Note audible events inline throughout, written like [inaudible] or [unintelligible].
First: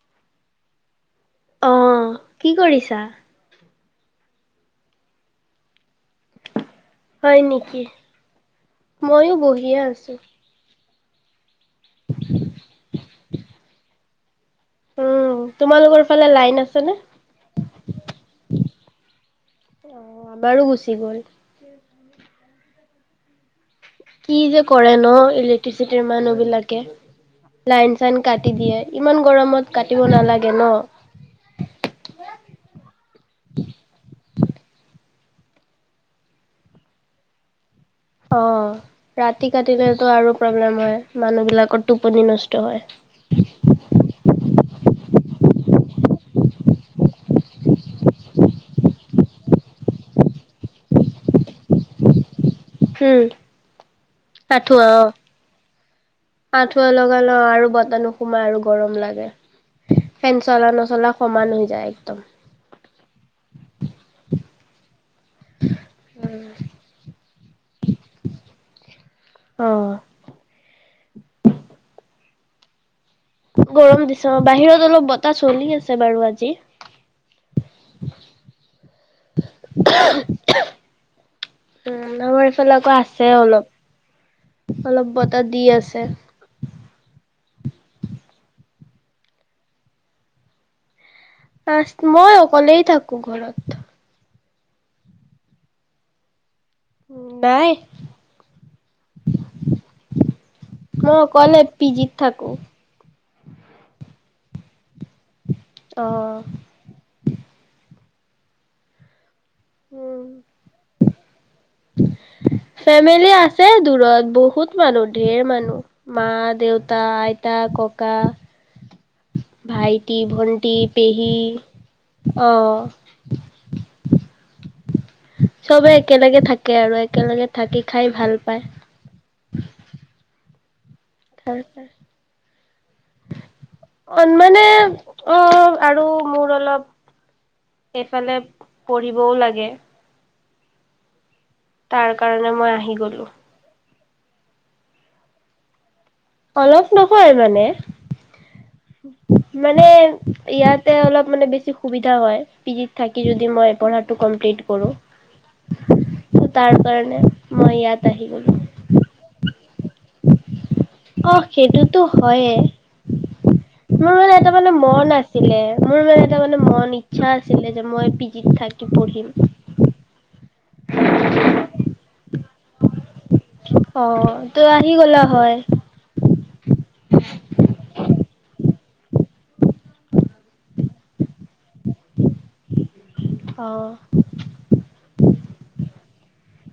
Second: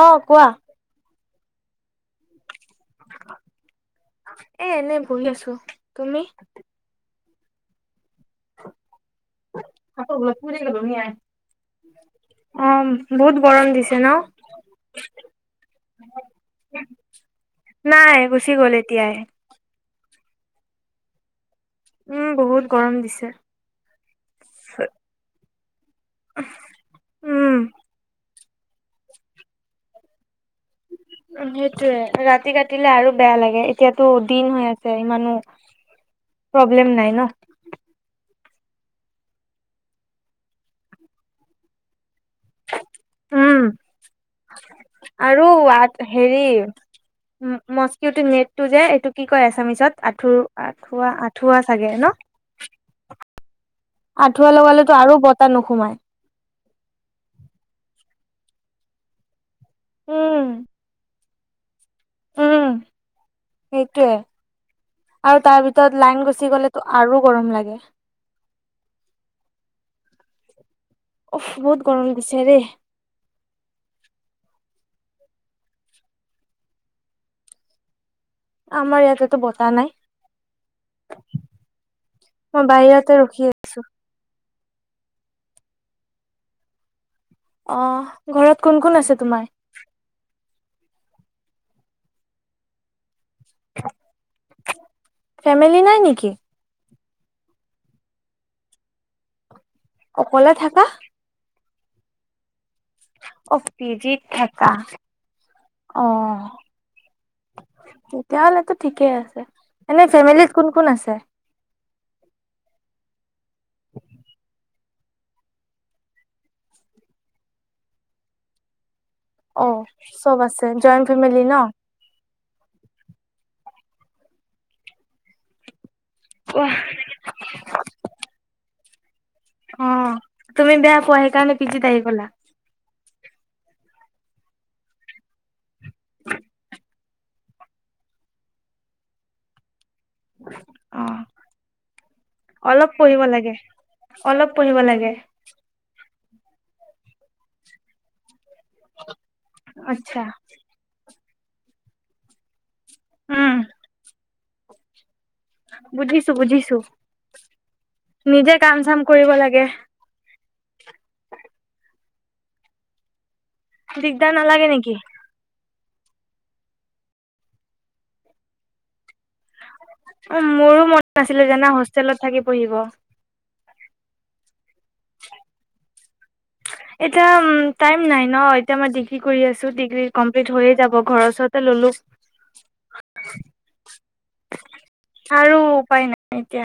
অ কোৱা অ কি কৰিছা? এ এনে বহি আছো তুমি হয় নেকি? ময়ো বহিয়ে আছোঁ । অ বহুত গৰম দিছে । কেন উম তোমালোকৰ ফালে লাইন আছে নে নাই গুচি গ'ল এতিয়াই অ আমাৰো গুচি গ'ল । উম বহুত গৰম দিছে । কি যে কৰে ন ই খেতি চেতিৰ মানুহ বিলাকে উম লাইন চাইন। কাটি দিয়ে ইমান গৰমত কাটিব নালাগে। ন'। সেইটোয়ে ৰাতি কাটিলে আৰু বেয়া লাগে এতিয়াতো দিন হৈ আছে ইমানো। প্ৰব্লেম নাই ন অ ৰাতি কাটিলেতো আৰু প্ৰব্লেম হয় মানুহ বিলাকত টোপনি নষ্ট হয়। উম আৰু হেৰি মস্কিটো নেটটো যে এইটো কি কয় এচামিচত আঁঠু আঁঠুৱা আঁঠুৱা চাগে ন। উম, আঠুৱা লগালেতো আৰু বতাহ নোসোমাই। আাঠুৱা লগা লওঁ আৰু বতাহ নোসোমাই আৰু গৰম লাগে। উম ফেন চলা নচলা। সমান হৈ যায় একদম। উম সেইটোৱে আৰু তাৰ ভিতৰত লাইন গুচি গ'লেতো আৰু গৰম লাগে। অহ অ বহুত গৰম বিচাৰে গৰম দিছ বাহিৰত অলপ বতাহ চলি আছে বাৰু আজি আমাৰ ইয়াতেতো বতাহ নাই উম আমাৰ মই এইফালে আকৌ বাহিৰতে আছে ৰখি অলপ আছো। অলপ বতাহ দি আছে। অ ঘৰত কোন কোন আছে তোমাৰ। মই অকলেই থাকো। কু ঘৰত ফেমিলি নাই নেকি? নাই অকলে থাকা‌। পিজিত থাকোঁ। অ পিজিত থাকা আহ তেতিয়া হলেতো ঠিকেই আছে এনে উম ফেমিলীত কোন কোন আছে? ফেমিলি আছে দূৰত বহুত ত মানুহ ঢেৰ মানুহ মা দেউতা আইতা ককা। অ ভাইটি চব আছে জইণ্ট ফেমিলি ন। আহ চবে একেলগে অ থাকে আৰু একেলগে থাকি খাই ভাল পায়। অঁ তুমি বেয়া কোৱা সেইকাৰণে পিজিত আহি গলা। অ মানে অ আৰু মোৰ অলপ এইফালে পঢ়িবও লাগে। উম তাৰ কাৰণে মই আহি গলো। অলপ পঢ়িব লাগে। অলপ নহয় মানে। মানে আচ্ছা ইয়াতে অলপ মানে বেছি সুবিধা হয়। পি জিত থাকি যদি উম মই পঢ়াটো কমপ্লিট কৰোঁ বুজিছো তাৰ বুজিছো কাৰণে মই ইয়াত আহি গ'লো। নিজে কাম চাম কৰিব লাগে। অ সেইটোতো হয়ে। মোৰ দিগদাৰ মানে এটা নালাগে মানে নেকি মন আছিলে। মোৰ মানে এটা মানে মন ইচ্ছা আছিলে যে মই পিজিত থাকি পঢ়িম। উ মোৰো মন নাছিলো জানা হোষ্টেলত থাকি পঢ়িব। অ' ত' আহি গ'লা হয় এতিয়া উম টাইম নাই ন। এতিয়া মই ডিগ্ৰী কৰি আছো ডিগ্ৰী কমপ্লিট হৈয়ে যাব ঘৰৰ ওচৰতে ললো। অ'। আৰু উপায় নাই। এতিয়া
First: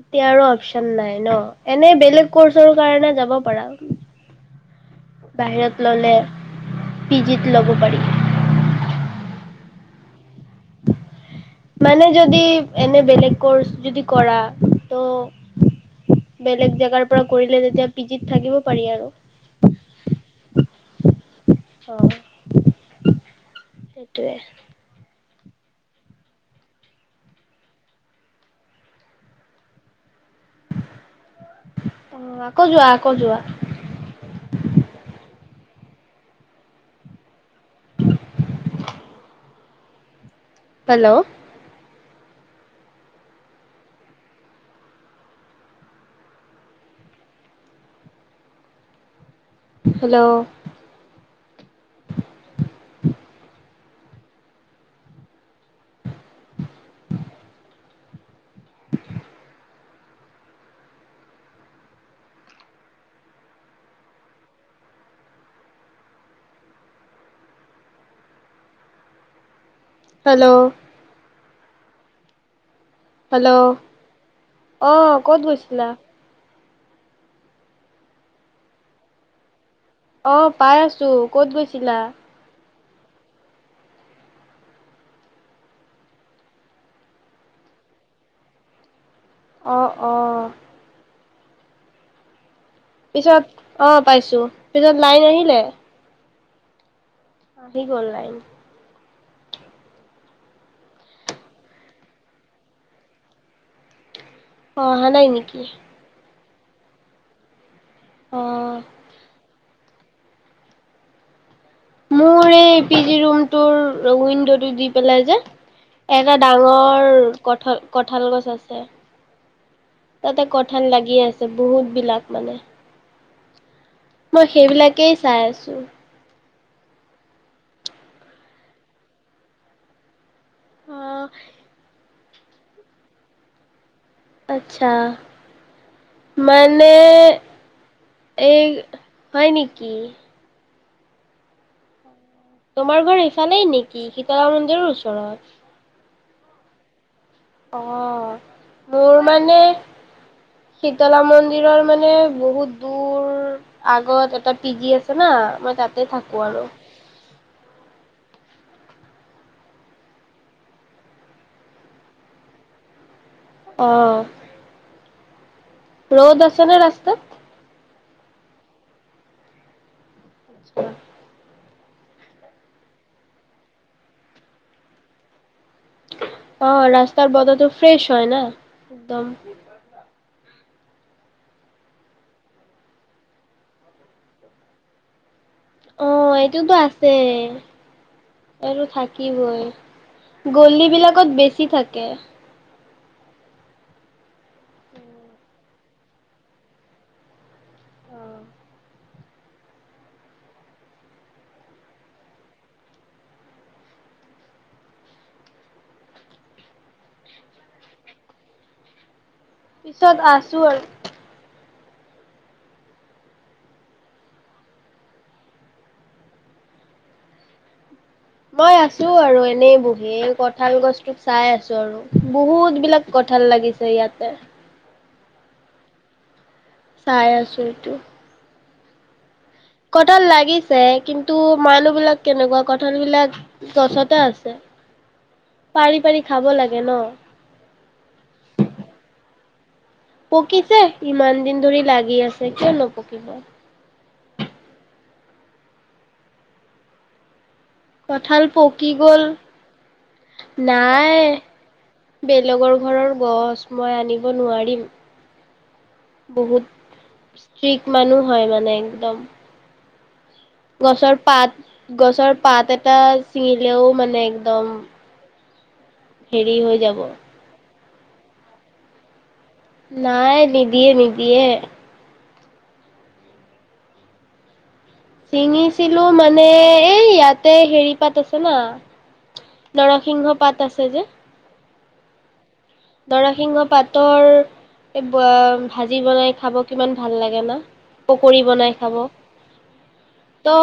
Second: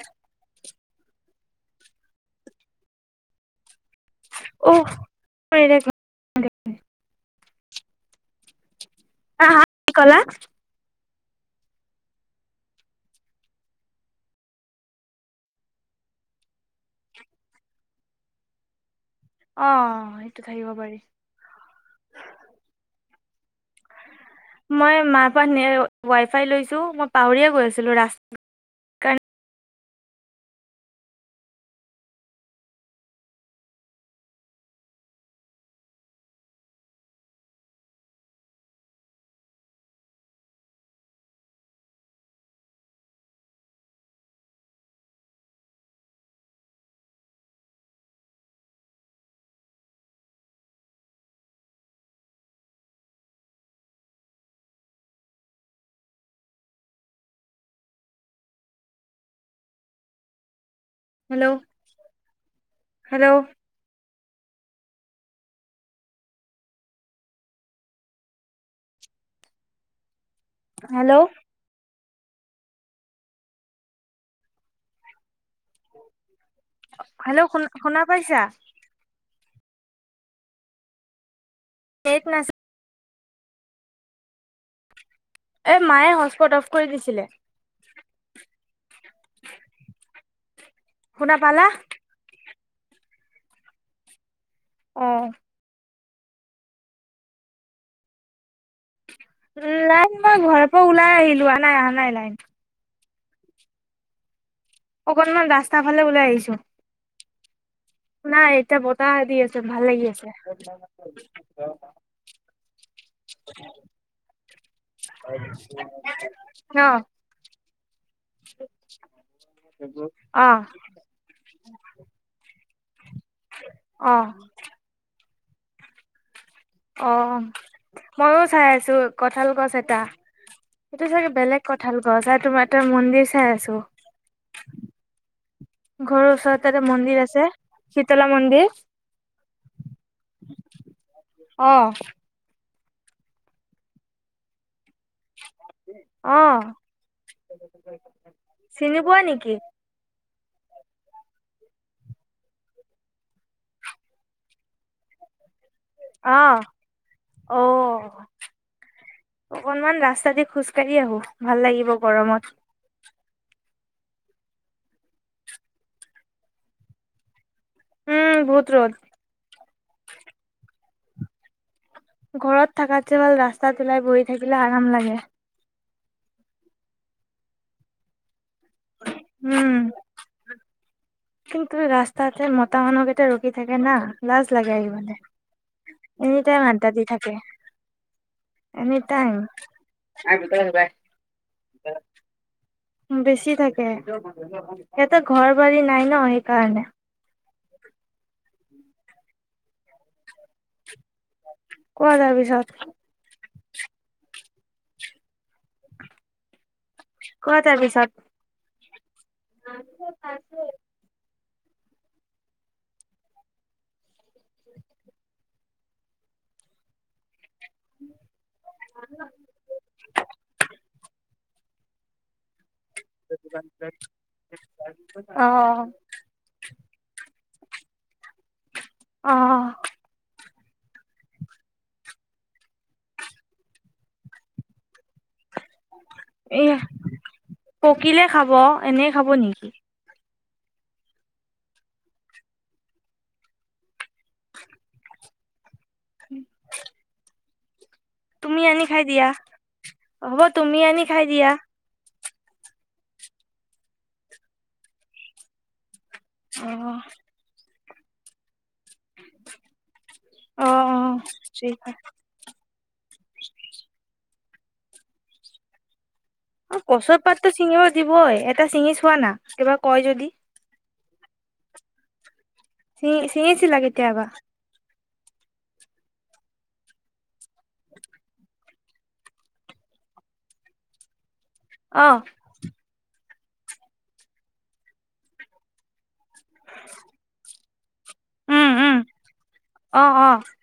এতিয়া আৰু অপচন নাই ন এনে বেলেগ কৰ্চৰ কাৰণে যাব পাৰা অহ বাহিৰত ললে পিজিত লব পাৰি বা কি কলা? মানে যদি এনে বেলেগ কৰ্চ যদি কৰা ত বেলেগ জেগাৰ পৰা কৰিলে তেতিয়া পিজিত থাকিব পাৰি আৰু। অ সেইটো থাকিব পাৰি। অ সেইটোৱে অমান ৱাই ফাই লৈছোঁ মই পাহৰিয়া গৈ আছিলোঁ ৰাস্তাত কাৰ অ আকৌ যোৱা আকৌ যোৱা উম উম [unintelligible] hello hello hello hello hello hello hello আহ ক'ত গৈছিলা [unintelligible] হেল্ল' শুনা শুনা পাইছা? অ, পাই আছো ক'ত গৈছা? এক নছিল [unintelligible] এ মায়ে কৰি দিছিলে [unintelligible] অঁ অঁ। শুনা পালা। পিছত অ পাইছো। পিছত অ লাইন আহিলে? আহি গল লাইন। লাইন মই ঘৰৰ পৰা ওলাই আহিলো, অ নাই অহা নাই লাইন। অ অহা নাই অকনমান নেকি ৰাস্তা ফালে ওলাই আহিছো। অ নাই এতিয়া বতাহ দি আছে। ভাল লাগি আছে। মোৰ এই পি জি ৰুমটোৰ উইণ্ডোটো দি পেলাই যে এটা ন ডাঙৰ কঠাল গছ আছে অ তাতে কঠাল লাগি আছে বহুত বিলাক মানে। অ মই সেইবিলাকেই। চাই আছো। অ, ময়ো চাই আছো কঠাল গছ এটা। অ সেইটো চাগে বেলেগ কঠাল। গছাই তোমাৰ এ ত মন্দিৰ চাই আছো [unintelligible] আচ্ছা। ঘৰৰ ওচৰত এটা মানে মন্দিৰ আছে শীতলা এই মন্দিৰ হয় নেকি। আহ। তোমাৰ ঘৰ ইফালে নেকি, শীতলা মন্দিৰৰ ওচৰত? ওচৰত, অঁ। চিনি মোৰ পোৱা নেকি? মানে শীতলা মন্দিৰৰ মানে বহুত দূৰ আগত এটা পিজি আছে না মানে। আহ অ। অকনমান ৰাস্তা দি খোজ কাঢ়ি আহো, ভাল লাগিব গৰমত। অহ। ৰদ আছে ন ৰাস্তাত? উম বহুত ৰদ। ঘৰত থকাতকে ৰাস্তাত ওলাই গৈ থাকিলে আৰাম লাগে। অ, ৰাস্তাৰ বতৰটো ফ্ৰেছ হয় ন। একদম। উম কিন্তু ৰাস্তাতে মতা মানুহকেইটা ৰখি থাকে না, লাজ লাগে আহিবলে। অ এনি এইটো টাইম বা আড্ডা দি আছে থাকে এইটো এনি টাইম থাকিবই গলি বিলাকত বেছি থাকে। বেছি থাকে সিহঁতে ঘৰ বাৰী নাই ন সেইকাৰণে। অ কোৱা তাৰ পিছত? কোৱা তাৰ পিছত? পিছত আছোঁ আৰু। [unintelligible] মই আছো আৰু এনেই বহি কঁঠাল গছটোক চাই আৰু বহুত বিলাক কঁঠাল লাগিছে তাৰ ইয়াতে পিছত [unintelligible] অ চাই আছো এইটো অ কঠাল লাগিছে আছে কিন্তু মানুহ বিলাক কেনেকুৱা কঠাল বিলাক গছতে আছে। পাৰি পাৰি খাব এ লাগে ন। পকিলে খাব এনে খাব নেকি। উ [unintelligible] পকিছে ইমান দিন ধৰি লাগি আছে কিয় নপকিব, উম, কঁঠাল পকি গল হ'ব তুমি আনি নাই? খাই দিয়া বেলেগৰ ঘৰৰ গছ মই আনিব নোৱাৰিম। অ বহুত শিক মানুহ হয় মানে একদম অ অ গছৰ পাত ঠিক গছৰ পাত এটা ছিঙিলেও মানে একদম হেৰি হৈ অ যাব। কচুৰ পাত তু চিঙিনৈ দিবই এটা চিঙি চোৱা না? কিবা কয় যদি নাই নিদিয়ে নিদ দিয়ে সি ছিঙিছিলা কেতিয়াবা? ছিঙিছিলো মানে এই ইয়াত তাতে হেৰি পাতিছে না নৰসিংহ পাত আছে যে। অহ নৰসিংহ পাতৰ ভাজি বনাই, খাব কিমান ভাল লাগে ন। পকৰি উম বনাই খাব উম অ অ ত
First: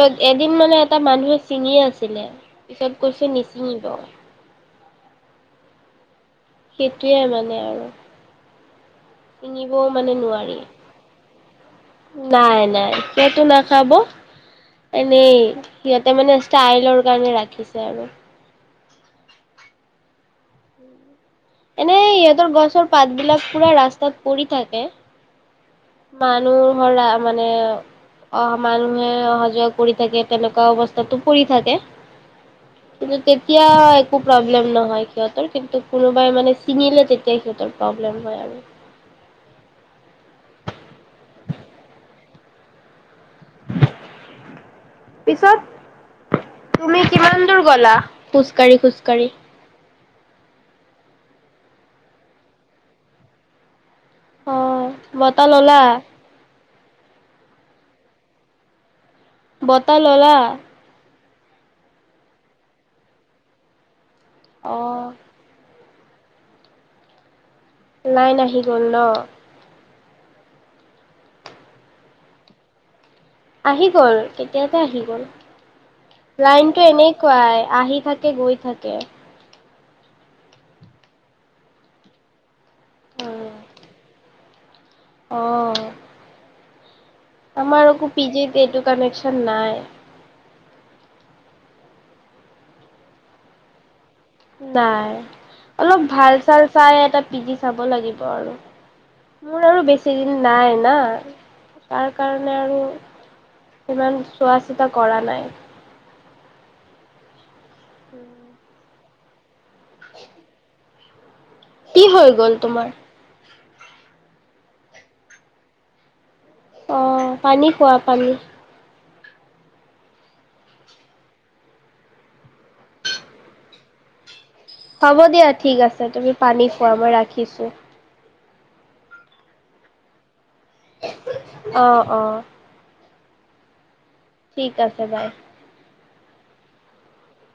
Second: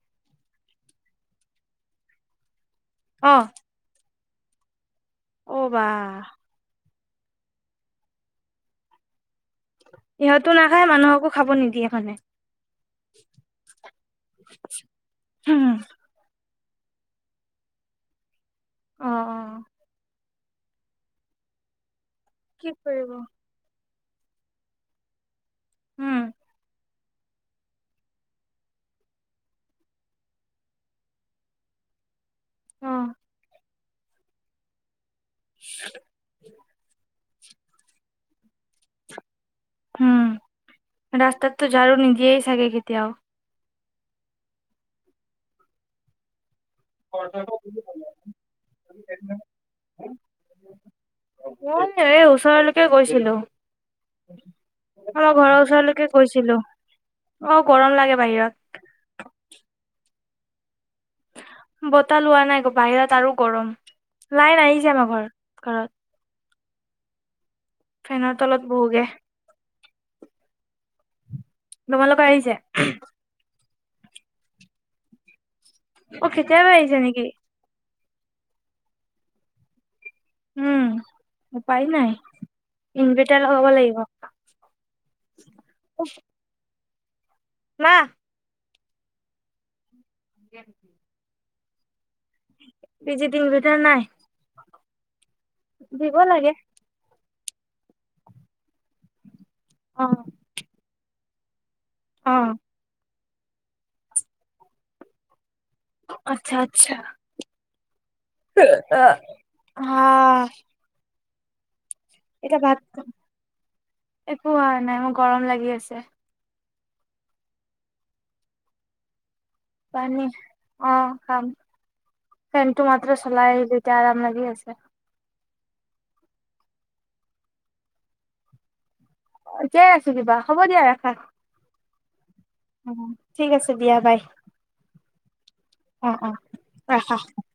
য এদিন মানে এটা মানুহে ছিঙি আছিলে। পিছত কৰিছো অ নিচিঙিব। অ বা সেইটোৱে মানে আৰু কিঙিবও মানে ইহঁতো নোৱাৰি নাখায় মানুহকো খাব নিদিয়ে মানে নাই নাই সেতো নাখাব এনেই উম, সিহঁতে মানে ষ্টাইলৰ কাৰণে ৰাখিছে আৰু অ অ সেই ইহঁতৰ কি গছৰ পাত কৰিব বিলাক পুৰা ৰাস্তা তাত পৰি থাকে উম মানুহ হৰা মানে অহা মানুহে অহা যোৱা কৰি থাকে তেনেকুৱা অৱস্থাতটো পৰি থাকে অ কিন্তু তেতিয়া একো প্ৰব্লেম নহয় সিহঁতৰ কিন্তু কোনো নহয় মানে চিঙিলে তেতিয়া সিহঁতৰ প্ৰব্লেম হয় আৰু উম ৰাস্তাততো ঝাৰু নিদিয়ে চাগে কেতিয়াও পিছত তুমি কিমান দূৰ গলা খোজকাঢ়ি খোজকাাঢ়ি মই এই ওচৰলৈকে গৈছিলো অ আমাৰ বতাহ ঘৰৰ ললা ওচৰলৈকে গৈছিলো অ গৰম লাগে বাহিৰত বতাহ ললা বতাহ লোৱা নাই বাহিৰত আৰু গৰম লাইন অ আহিছে আমাৰ ঘৰ ঘৰত ফেনৰ লাইন আহি তলত গ'ল ন বহোগে তোমালোকৰ আহিছে আহি গল কেতিয়াবাই আহি গ'ল অ কেতিয়াবা লাইনতটো আহিছে নেকি এনেকুৱাই আহি থাকে গৈ থাকে উম উপায় নাই ইনভাৰটাৰ লগাব লাগিব অ আমাৰ মা আকৌ পিজিত এইটো কানেকশ্যন নাই সে নেকি [inaudible] পিজিটোৰ ভিতৰত নাই নাই অলপ দিব ভাল লাগে চাল চাই এটা পিজি চাব লাগিব আৰু মোৰ আৰু অ বেছি দিন নাই না তাৰ অ কাৰণে আৰু। ইমান চোৱা চিতা কৰা নাই। আচ্ছা আচ্ছা। হ অ হ। কি হৈ গল তোমাৰ? একো হোৱা নাই, মোৰ গৰম লাগি আছে। অ, পানী খোৱা পানী। পানী অ খাম, ফেন টো মাত্ৰ চলাই আহিলো এতিয়া আৰাম লাগি আছে। হ'ব দিয়া। ঠিক আছে তুমি পানী খোৱা মই ৰাখিছোঁ' জীয়াই আছো দিবা হ'ব দিয়া ৰাখা। অঁ অঁ ঠিক আছে দিয়া বাই। ঠিক আছে বাই। অ অ ৰাখা ।